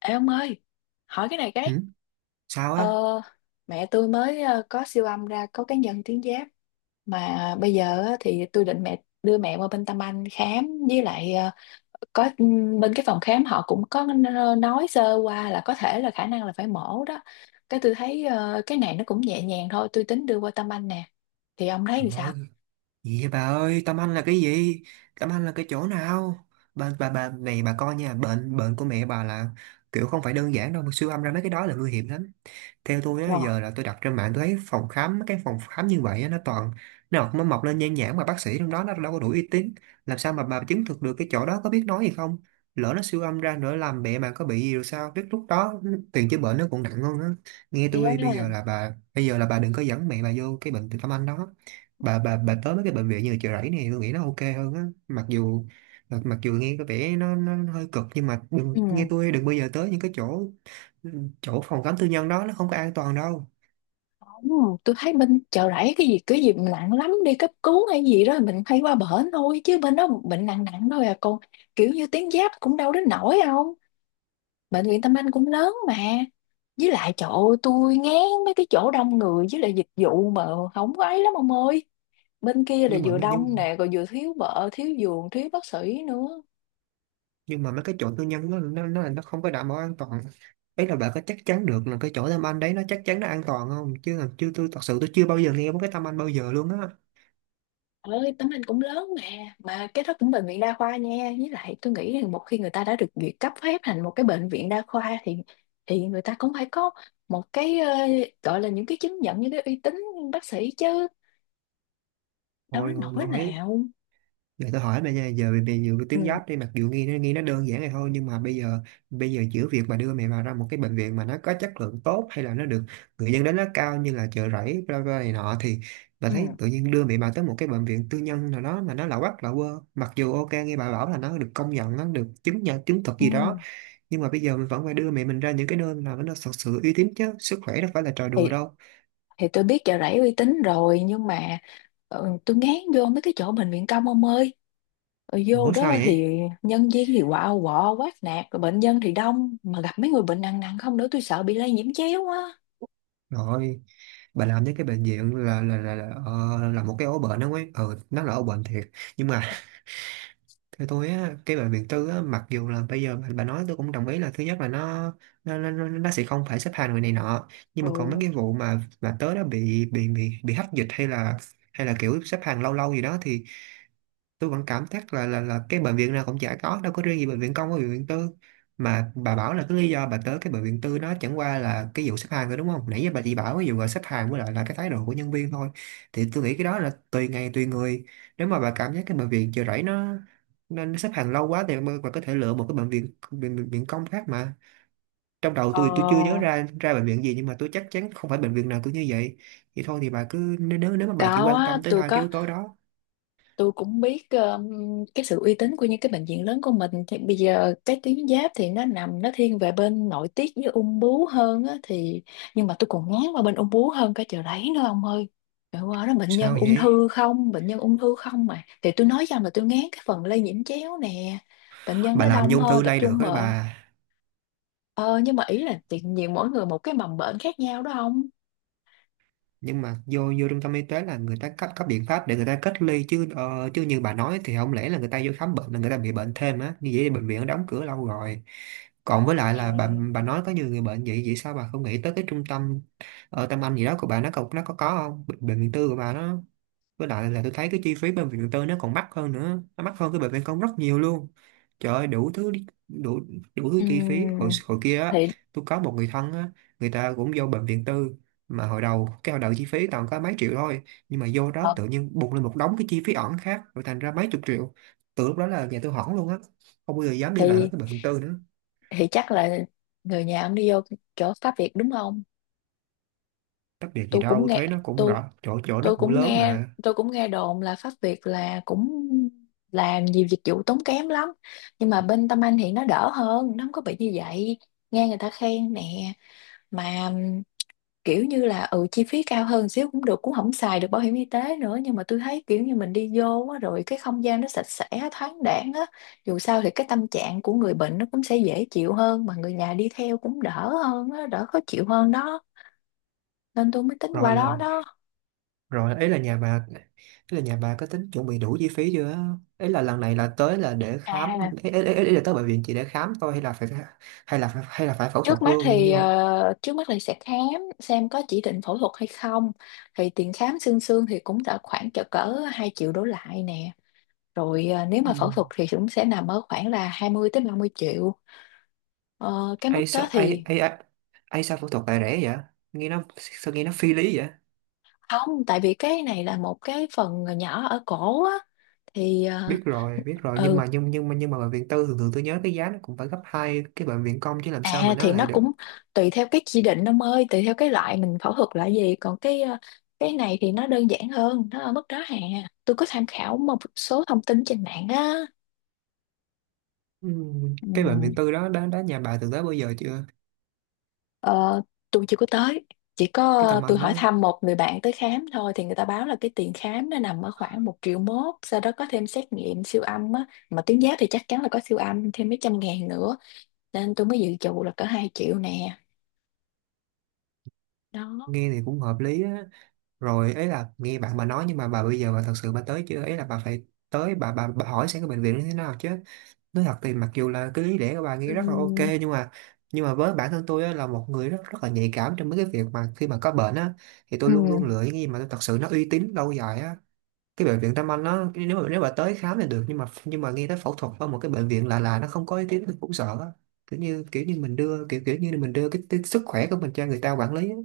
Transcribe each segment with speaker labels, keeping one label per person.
Speaker 1: Ê ông ơi, hỏi cái này cái.
Speaker 2: Ừ? Sao
Speaker 1: Ờ,
Speaker 2: á?
Speaker 1: mẹ tôi mới có siêu âm ra có cái nhân tuyến giáp mà bây giờ á, thì tôi định đưa mẹ qua bên Tâm Anh khám với lại có bên cái phòng khám họ cũng có nói sơ qua là có thể là khả năng là phải mổ đó. Cái tôi thấy cái này nó cũng nhẹ nhàng thôi, tôi tính đưa qua Tâm Anh nè. Thì ông thấy
Speaker 2: Trời
Speaker 1: thì sao?
Speaker 2: ơi, gì vậy bà ơi, Tâm Anh là cái gì? Tâm Anh là cái chỗ nào? Bà này bà coi nha, bệnh bệnh của mẹ bà là kiểu không phải đơn giản đâu, mà siêu âm ra mấy cái đó là nguy hiểm lắm. Theo tôi á,
Speaker 1: Ờ.
Speaker 2: giờ là tôi đặt trên mạng tôi thấy phòng khám cái phòng khám như vậy á, nó toàn nó mọc lên nhan nhản, mà bác sĩ trong đó nó đâu có đủ uy tín, làm sao mà bà chứng thực được cái chỗ đó có biết nói gì không, lỡ nó siêu âm ra nữa làm mẹ mà có bị gì rồi sao biết lúc đó tiền chữa bệnh nó còn nặng hơn á. Nghe
Speaker 1: Thế á.
Speaker 2: tôi bây giờ là bà, bây giờ là bà đừng có dẫn mẹ bà vô cái bệnh Từ Tâm Anh đó. Bà tới mấy cái bệnh viện như Chợ Rẫy này tôi nghĩ nó ok hơn á, mặc dù nghe có vẻ nó hơi cực, nhưng mà đừng,
Speaker 1: Ừ.
Speaker 2: nghe tôi đừng bao giờ tới những cái chỗ, ừ, chỗ phòng khám tư nhân đó, nó không có an toàn đâu.
Speaker 1: Đúng rồi, tôi thấy bên Chợ Rẫy cái gì mà nặng lắm đi cấp cứu hay gì đó mình hay qua bển thôi, chứ bên đó bệnh nặng nặng thôi à con. Kiểu như tuyến giáp cũng đâu đến nổi, không? Bệnh viện Tâm Anh cũng lớn mà, với lại trời ơi, tôi ngán mấy cái chỗ đông người, với lại dịch vụ mà không có ấy lắm ông ơi. Bên kia là
Speaker 2: nhưng mà
Speaker 1: vừa
Speaker 2: mấy-
Speaker 1: đông
Speaker 2: nhưng
Speaker 1: nè, rồi vừa thiếu vợ, thiếu giường, thiếu bác sĩ nữa.
Speaker 2: nhưng mà mấy cái chỗ tư nhân nó không có đảm bảo an toàn. Ấy là bạn có chắc chắn được là cái chỗ Tâm Anh đấy nó chắc chắn nó an toàn không, chứ là chưa, tôi thật sự tôi chưa bao giờ nghe một cái Tâm Anh bao giờ luôn á.
Speaker 1: Ơi, tấm anh cũng lớn mà cái đó cũng bệnh viện đa khoa nha, với lại tôi nghĩ rằng một khi người ta đã được duyệt cấp phép thành một cái bệnh viện đa khoa thì người ta cũng phải có một cái gọi là những cái chứng nhận, những cái uy tín bác sĩ chứ, đâu
Speaker 2: Hồi
Speaker 1: đến
Speaker 2: hồi,
Speaker 1: nỗi
Speaker 2: hồi
Speaker 1: nào.
Speaker 2: Để tôi hỏi bây giờ, giờ về về nhiều cái
Speaker 1: Ừ.
Speaker 2: tuyến giáp đi, mặc dù nghe nó đơn giản này thôi nhưng mà bây giờ giữa việc mà đưa mẹ vào ra một cái bệnh viện mà nó có chất lượng tốt hay là nó được người dân đánh giá cao như là Chợ Rẫy bla bla này nọ thì bà
Speaker 1: Ừ.
Speaker 2: thấy tự nhiên đưa mẹ bà tới một cái bệnh viện tư nhân nào đó mà nó lạ quắc lạ quơ, mặc dù ok nghe bà bảo là nó được công nhận nó được chứng nhận chứng thực
Speaker 1: Ừ.
Speaker 2: gì đó, nhưng mà bây giờ mình vẫn phải đưa mẹ mình ra những cái nơi nào nó thật sự uy tín chứ, sức khỏe đâu phải là trò đùa
Speaker 1: thì
Speaker 2: đâu.
Speaker 1: thì tôi biết Chợ Rẫy uy tín rồi, nhưng mà tôi ngán vô mấy cái chỗ bệnh viện công ông ơi. Ở vô
Speaker 2: Ủa sao
Speaker 1: đó
Speaker 2: vậy?
Speaker 1: thì nhân viên thì quạo quọ quát nạt, rồi bệnh nhân thì đông, mà gặp mấy người bệnh nặng nặng không nữa, tôi sợ bị lây nhiễm chéo á.
Speaker 2: Rồi bà làm với cái bệnh viện là một cái ổ bệnh đó ấy, ừ, nó là ổ bệnh thiệt, nhưng mà theo tôi á cái bệnh viện tư á, mặc dù là bây giờ bà nói tôi cũng đồng ý là thứ nhất là nó sẽ không phải xếp hàng người này nọ, nhưng mà còn mấy
Speaker 1: Ừ.
Speaker 2: cái vụ mà tớ đã bị hách dịch hay là kiểu xếp hàng lâu lâu gì đó thì tôi vẫn cảm giác là cái bệnh viện nào cũng chả có, đâu có riêng gì bệnh viện công với bệnh viện tư, mà bà bảo là cái lý do bà tới cái bệnh viện tư nó chẳng qua là cái vụ xếp hàng thôi đúng không, nãy giờ bà chỉ bảo cái vụ là xếp hàng với lại là cái thái độ của nhân viên thôi. Thì tôi nghĩ cái đó là tùy ngày tùy người. Nếu mà bà cảm giác cái bệnh viện Chợ Rẫy nó nên nó xếp hàng lâu quá thì bà có thể lựa một cái bệnh viện công khác mà, trong đầu tôi chưa nhớ
Speaker 1: Ờ.
Speaker 2: ra ra bệnh viện gì nhưng mà tôi chắc chắn không phải bệnh viện nào cũng như vậy. Vậy thôi thì bà cứ nếu nếu nếu mà bà chỉ
Speaker 1: Có
Speaker 2: quan
Speaker 1: á,
Speaker 2: tâm tới
Speaker 1: tôi
Speaker 2: hai cái
Speaker 1: có,
Speaker 2: yếu tố đó.
Speaker 1: tôi cũng biết cái sự uy tín của những cái bệnh viện lớn của mình. Thì bây giờ cái tuyến giáp thì nó nằm, nó thiên về bên nội tiết với ung bướu hơn á, thì nhưng mà tôi còn ngán qua bên ung bướu hơn cái Chợ Rẫy nữa ông ơi. Trời, qua đó bệnh nhân
Speaker 2: Sao
Speaker 1: ung
Speaker 2: vậy?
Speaker 1: thư không, bệnh nhân ung thư không mà, thì tôi nói rằng là tôi ngán cái phần lây nhiễm chéo nè, bệnh nhân
Speaker 2: Bà
Speaker 1: nó
Speaker 2: làm như
Speaker 1: đông
Speaker 2: ung
Speaker 1: hơn,
Speaker 2: thư
Speaker 1: tập
Speaker 2: lây
Speaker 1: trung
Speaker 2: được ấy
Speaker 1: mà.
Speaker 2: bà.
Speaker 1: Ờ, nhưng mà ý là tự nhiên mỗi người một cái mầm bệnh khác nhau đó, không?
Speaker 2: Nhưng mà vô vô trung tâm y tế là người ta cấp cấp biện pháp để người ta cách ly chứ, chứ như bà nói thì không lẽ là người ta vô khám bệnh là người ta bị bệnh thêm á, như vậy thì bệnh viện đã đóng cửa lâu rồi. Còn với lại là bà
Speaker 1: À.
Speaker 2: bà nói có nhiều người bệnh vậy, sao bà không nghĩ tới cái trung tâm, Tâm Anh gì đó của bà nó có nó có không bệnh viện tư của bà nó, với lại là tôi thấy cái chi phí bệnh viện tư nó còn mắc hơn nữa, nó mắc hơn cái bệnh viện công rất nhiều luôn. Trời ơi đủ thứ chi phí hồi
Speaker 1: Ừm.
Speaker 2: hồi kia á.
Speaker 1: thì
Speaker 2: Tôi có một người thân á, người ta cũng vô bệnh viện tư, mà hồi đầu chi phí toàn có mấy triệu thôi, nhưng mà vô đó
Speaker 1: ờ,
Speaker 2: tự nhiên bùng lên một đống cái chi phí ẩn khác rồi thành ra mấy chục triệu, từ lúc đó là nhà tôi hỏng luôn á, không bao giờ dám đi lại với
Speaker 1: thì
Speaker 2: cái bệnh viện tư nữa.
Speaker 1: thì chắc là người nhà ông đi vô chỗ Pháp Việt đúng không?
Speaker 2: Tách biệt gì
Speaker 1: tôi cũng
Speaker 2: đâu,
Speaker 1: nghe
Speaker 2: thuế nó cũng
Speaker 1: tôi
Speaker 2: rõ chỗ, nó
Speaker 1: tôi
Speaker 2: cũng
Speaker 1: cũng
Speaker 2: lớn
Speaker 1: nghe
Speaker 2: mà.
Speaker 1: tôi cũng nghe đồn là Pháp Việt là cũng làm nhiều dịch vụ tốn kém lắm, nhưng mà bên Tâm Anh thì nó đỡ hơn, nó không có bị như vậy, nghe người ta khen nè. Mà kiểu như là ừ, chi phí cao hơn xíu cũng được, cũng không xài được bảo hiểm y tế nữa, nhưng mà tôi thấy kiểu như mình đi vô á, rồi cái không gian nó sạch sẽ, thoáng đãng á, dù sao thì cái tâm trạng của người bệnh nó cũng sẽ dễ chịu hơn, mà người nhà đi theo cũng đỡ hơn á, đỡ khó chịu hơn đó, nên tôi mới tính
Speaker 2: rồi
Speaker 1: qua đó
Speaker 2: là
Speaker 1: đó.
Speaker 2: Rồi ấy là nhà bà, ý là nhà bà có tính chuẩn bị đủ chi phí chưa á? Ý là lần này là tới là để khám
Speaker 1: À,
Speaker 2: ấy, ý, ý ý là tới bệnh viện chỉ để khám thôi hay là phải hay là phải phẫu thuật luôn như như.
Speaker 1: trước mắt thì sẽ khám xem có chỉ định phẫu thuật hay không. Thì tiền khám xương xương thì cũng đã khoảng cỡ cỡ 2 triệu đổ lại nè, rồi nếu mà phẫu thuật
Speaker 2: Ừ.
Speaker 1: thì cũng sẽ nằm ở khoảng là 20 tới 30 triệu. Ờ, cái
Speaker 2: ấy
Speaker 1: mức
Speaker 2: sao
Speaker 1: đó
Speaker 2: ấy
Speaker 1: thì
Speaker 2: ấy ấy Ấy sao phẫu thuật lại rẻ vậy? Nghe nó sao, nghe nó phi lý vậy?
Speaker 1: không, tại vì cái này là một cái phần nhỏ ở cổ á, thì
Speaker 2: Biết rồi, biết rồi, nhưng
Speaker 1: ừ
Speaker 2: mà nhưng nhưng mà nhưng mà bệnh viện tư thường thường tôi nhớ cái giá nó cũng phải gấp hai cái bệnh viện công chứ, làm sao mà nó
Speaker 1: thì nó
Speaker 2: lại được.
Speaker 1: cũng tùy theo cái chỉ định ông ơi, tùy theo cái loại mình phẫu thuật là gì. Còn cái này thì nó đơn giản hơn, nó ở mức đó hà. Tôi có tham khảo một số thông tin trên mạng á.
Speaker 2: Ừ. Cái bệnh
Speaker 1: Ừ.
Speaker 2: viện tư đó đó đó nhà bà từng tới bao giờ chưa?
Speaker 1: Ờ, tôi chưa có tới, chỉ có
Speaker 2: Cái tầm
Speaker 1: tôi
Speaker 2: anh
Speaker 1: hỏi
Speaker 2: đó
Speaker 1: thăm một người bạn tới khám thôi, thì người ta báo là cái tiền khám nó nằm ở khoảng 1,1 triệu, sau đó có thêm xét nghiệm siêu âm á, mà tuyến giáp thì chắc chắn là có siêu âm thêm mấy trăm ngàn nữa, nên tôi mới dự trù là cỡ 2 triệu nè. Đó.
Speaker 2: nghe thì cũng hợp lý á. Rồi ấy là nghe bạn bà nói, nhưng mà bà bây giờ bà thật sự bà tới chưa, ấy là bà phải tới, bà hỏi xem cái bệnh viện nó thế nào chứ. Nói thật thì mặc dù là cái lý lẽ của bà nghe rất là ok,
Speaker 1: Ừm.
Speaker 2: nhưng mà với bản thân tôi á, là một người rất rất là nhạy cảm trong mấy cái việc mà khi mà có bệnh á, thì tôi luôn luôn
Speaker 1: Ừm.
Speaker 2: lựa những cái gì mà tôi thật sự nó uy tín lâu dài á. Cái bệnh viện Tâm Anh nó nếu mà tới khám thì được, nhưng mà nghe tới phẫu thuật ở một cái bệnh viện lạ lạ nó không có ý kiến mình cũng sợ á. Kiểu như kiểu như mình đưa kiểu kiểu như mình đưa cái sức khỏe của mình cho người ta quản lý á.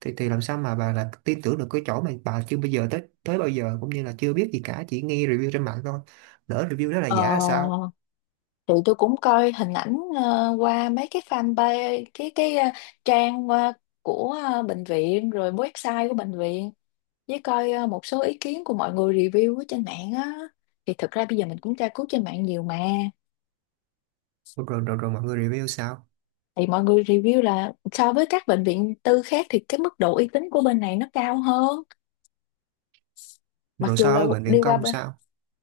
Speaker 2: Thì làm sao mà bà là tin tưởng được cái chỗ mà bà chưa bây giờ tới tới bao giờ, cũng như là chưa biết gì cả, chỉ nghe review trên mạng thôi, lỡ review đó là giả là sao.
Speaker 1: Ờ, thì tôi cũng coi hình ảnh qua mấy cái fanpage trang của bệnh viện, rồi website của bệnh viện, với coi một số ý kiến của mọi người review ở trên mạng á, thì thực ra bây giờ mình cũng tra cứu trên mạng nhiều mà.
Speaker 2: Rồi, rồi, rồi, mọi người review sao?
Speaker 1: Thì mọi người review là so với các bệnh viện tư khác thì cái mức độ uy tín của bên này nó cao hơn. Mặc
Speaker 2: Rồi
Speaker 1: dù
Speaker 2: so
Speaker 1: là
Speaker 2: với bệnh
Speaker 1: đi
Speaker 2: viện
Speaker 1: qua
Speaker 2: công sao?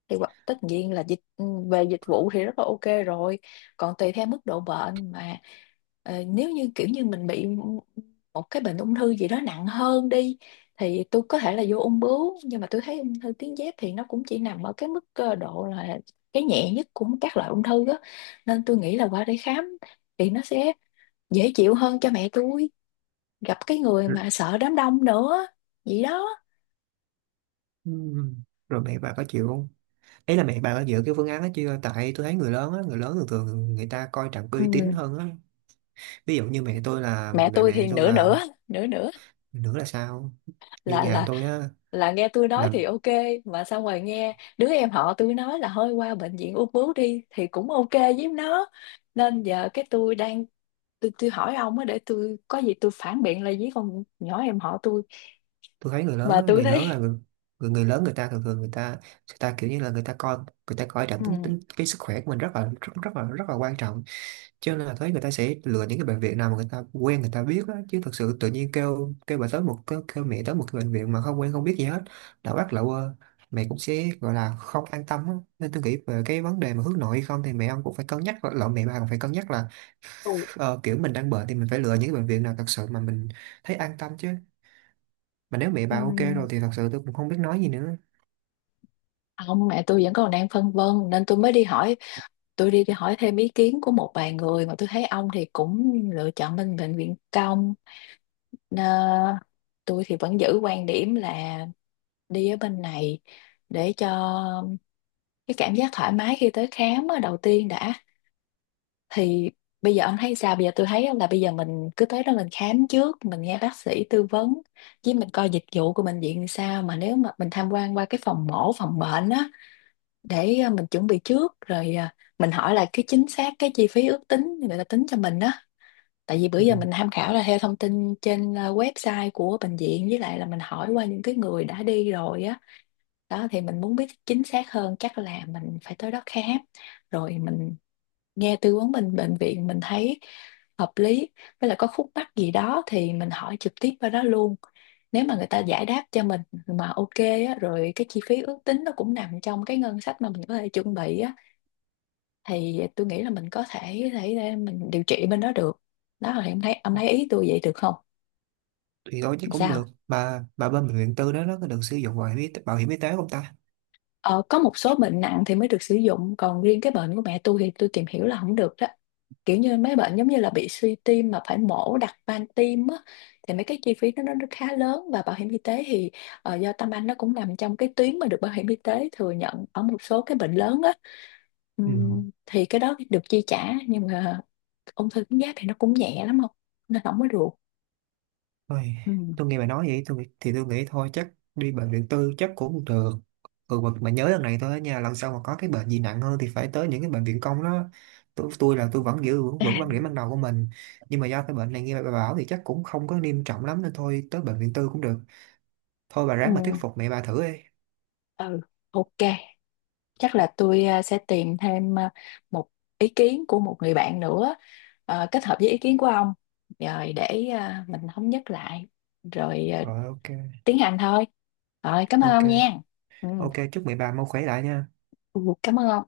Speaker 1: thì tất nhiên là về dịch vụ thì rất là ok rồi, còn tùy theo mức độ bệnh mà. Ờ, nếu như kiểu như mình bị một cái bệnh ung thư gì đó nặng hơn đi, thì tôi có thể là vô ung bướu, nhưng mà tôi thấy ung thư tuyến giáp thì nó cũng chỉ nằm ở cái độ là cái nhẹ nhất của các loại ung thư đó, nên tôi nghĩ là qua đây khám thì nó sẽ dễ chịu hơn cho mẹ tôi, gặp cái người
Speaker 2: Rồi,
Speaker 1: mà sợ đám đông nữa. Vậy đó.
Speaker 2: ừm, rồi mẹ bà có chịu không, ý là mẹ bà có dựa cái phương án đó chưa, tại tôi thấy người lớn á, người lớn thường thường người ta coi trọng cái uy tín
Speaker 1: Ừ.
Speaker 2: hơn á. Ví dụ như mẹ tôi là,
Speaker 1: Mẹ
Speaker 2: mẹ
Speaker 1: tôi
Speaker 2: mẹ
Speaker 1: thì
Speaker 2: tôi
Speaker 1: nửa
Speaker 2: là
Speaker 1: nửa, nửa nửa,
Speaker 2: Nữa là sao? Như
Speaker 1: là
Speaker 2: nhà
Speaker 1: là
Speaker 2: tôi á,
Speaker 1: là nghe tôi nói
Speaker 2: là
Speaker 1: thì ok, mà xong rồi nghe đứa em họ tôi nói là hơi qua bệnh viện ung bướu đi thì cũng ok với nó. Nên giờ cái tôi hỏi ông á, để tôi có gì tôi phản biện lại với con nhỏ em họ tôi,
Speaker 2: tôi thấy người lớn
Speaker 1: mà
Speaker 2: á,
Speaker 1: tôi
Speaker 2: người lớn
Speaker 1: thấy.
Speaker 2: là người, người lớn người ta thường thường người ta, người ta kiểu như là người ta coi, người ta coi trọng
Speaker 1: Ừ.
Speaker 2: tính tính cái sức khỏe của mình rất là quan trọng, cho nên là thấy người ta sẽ lựa những cái bệnh viện nào mà người ta quen người ta biết á, chứ thật sự tự nhiên kêu kêu bà tới một kêu, kêu mẹ tới một cái bệnh viện mà không quen không biết gì hết, đã bắt lậu quơ, mẹ cũng sẽ gọi là không an tâm á. Nên tôi nghĩ về cái vấn đề mà hướng nội hay không thì mẹ ông cũng phải cân nhắc lậu, mẹ bà cũng phải cân nhắc là,
Speaker 1: Ừ.
Speaker 2: kiểu mình đang bệnh thì mình phải lựa những cái bệnh viện nào thật sự mà mình thấy an tâm chứ, mà nếu mẹ
Speaker 1: Ừ.
Speaker 2: bà ok rồi thì thật sự tôi cũng không biết nói gì nữa.
Speaker 1: Ông, mẹ tôi vẫn còn đang phân vân, nên tôi mới đi hỏi. Tôi đi hỏi thêm ý kiến của một vài người, mà tôi thấy ông thì cũng lựa chọn bên bệnh viện công. Nà, tôi thì vẫn giữ quan điểm là đi ở bên này, để cho cái cảm giác thoải mái khi tới khám á, đầu tiên đã. Thì bây giờ ông thấy sao? Bây giờ tôi thấy là bây giờ mình cứ tới đó mình khám trước, mình nghe bác sĩ tư vấn, với mình coi dịch vụ của bệnh viện sao, mà nếu mà mình tham quan qua cái phòng mổ, phòng bệnh á, để mình chuẩn bị trước, rồi mình hỏi là cái chính xác cái chi phí ước tính người ta tính cho mình á. Tại vì bữa
Speaker 2: Ừ.
Speaker 1: giờ mình tham khảo là theo thông tin trên website của bệnh viện, với lại là mình hỏi qua những cái người đã đi rồi á. Đó, thì mình muốn biết chính xác hơn, chắc là mình phải tới đó khám, rồi mình nghe tư vấn bên bệnh viện, mình thấy hợp lý, với lại có khúc mắc gì đó thì mình hỏi trực tiếp qua đó luôn, nếu mà người ta giải đáp cho mình mà ok á, rồi cái chi phí ước tính nó cũng nằm trong cái ngân sách mà mình có thể chuẩn bị á, thì tôi nghĩ là mình có thể để mình điều trị bên đó được. Đó là em thấy, ông thấy ý tôi vậy được không?
Speaker 2: Thì thôi chứ cũng được,
Speaker 1: Sao.
Speaker 2: bà bên bệnh viện tư đó nó có được sử dụng bảo hiểm y tế, không ta?
Speaker 1: Ờ, có một số bệnh nặng thì mới được sử dụng, còn riêng cái bệnh của mẹ tôi thì tôi tìm hiểu là không được đó, kiểu như mấy bệnh giống như là bị suy tim mà phải mổ đặt van tim á, thì mấy cái chi phí nó khá lớn, và bảo hiểm y tế thì do Tâm Anh nó cũng nằm trong cái tuyến mà được bảo hiểm y tế thừa nhận ở một số cái bệnh lớn á.
Speaker 2: Ừ.
Speaker 1: Thì cái đó được chi trả, nhưng mà ung thư tuyến giáp thì nó cũng nhẹ lắm không, nên không có được.
Speaker 2: Ôi,
Speaker 1: Ừm.
Speaker 2: tôi nghe bà nói vậy tôi thì tôi nghĩ thôi chắc đi bệnh viện tư chắc cũng được. Ừ, mà nhớ lần này thôi á nha, lần sau mà có cái bệnh gì nặng hơn thì phải tới những cái bệnh viện công đó. Tôi là tôi vẫn giữ vững vững quan điểm ban đầu của mình, nhưng mà do cái bệnh này nghe bà bảo thì chắc cũng không có nghiêm trọng lắm nên thôi tới bệnh viện tư cũng được. Thôi bà ráng mà thuyết
Speaker 1: Ừm.
Speaker 2: phục mẹ bà thử đi.
Speaker 1: Ừ, ok, chắc là tôi sẽ tìm thêm một ý kiến của một người bạn nữa, kết hợp với ý kiến của ông, rồi để mình thống nhất lại, rồi
Speaker 2: Rồi, ok.
Speaker 1: tiến hành thôi. Rồi cảm ơn
Speaker 2: Ok,
Speaker 1: ông nha. Ừ.
Speaker 2: ok, chúc mẹ bà mau khỏe lại nha.
Speaker 1: Ừ, cảm ơn ông.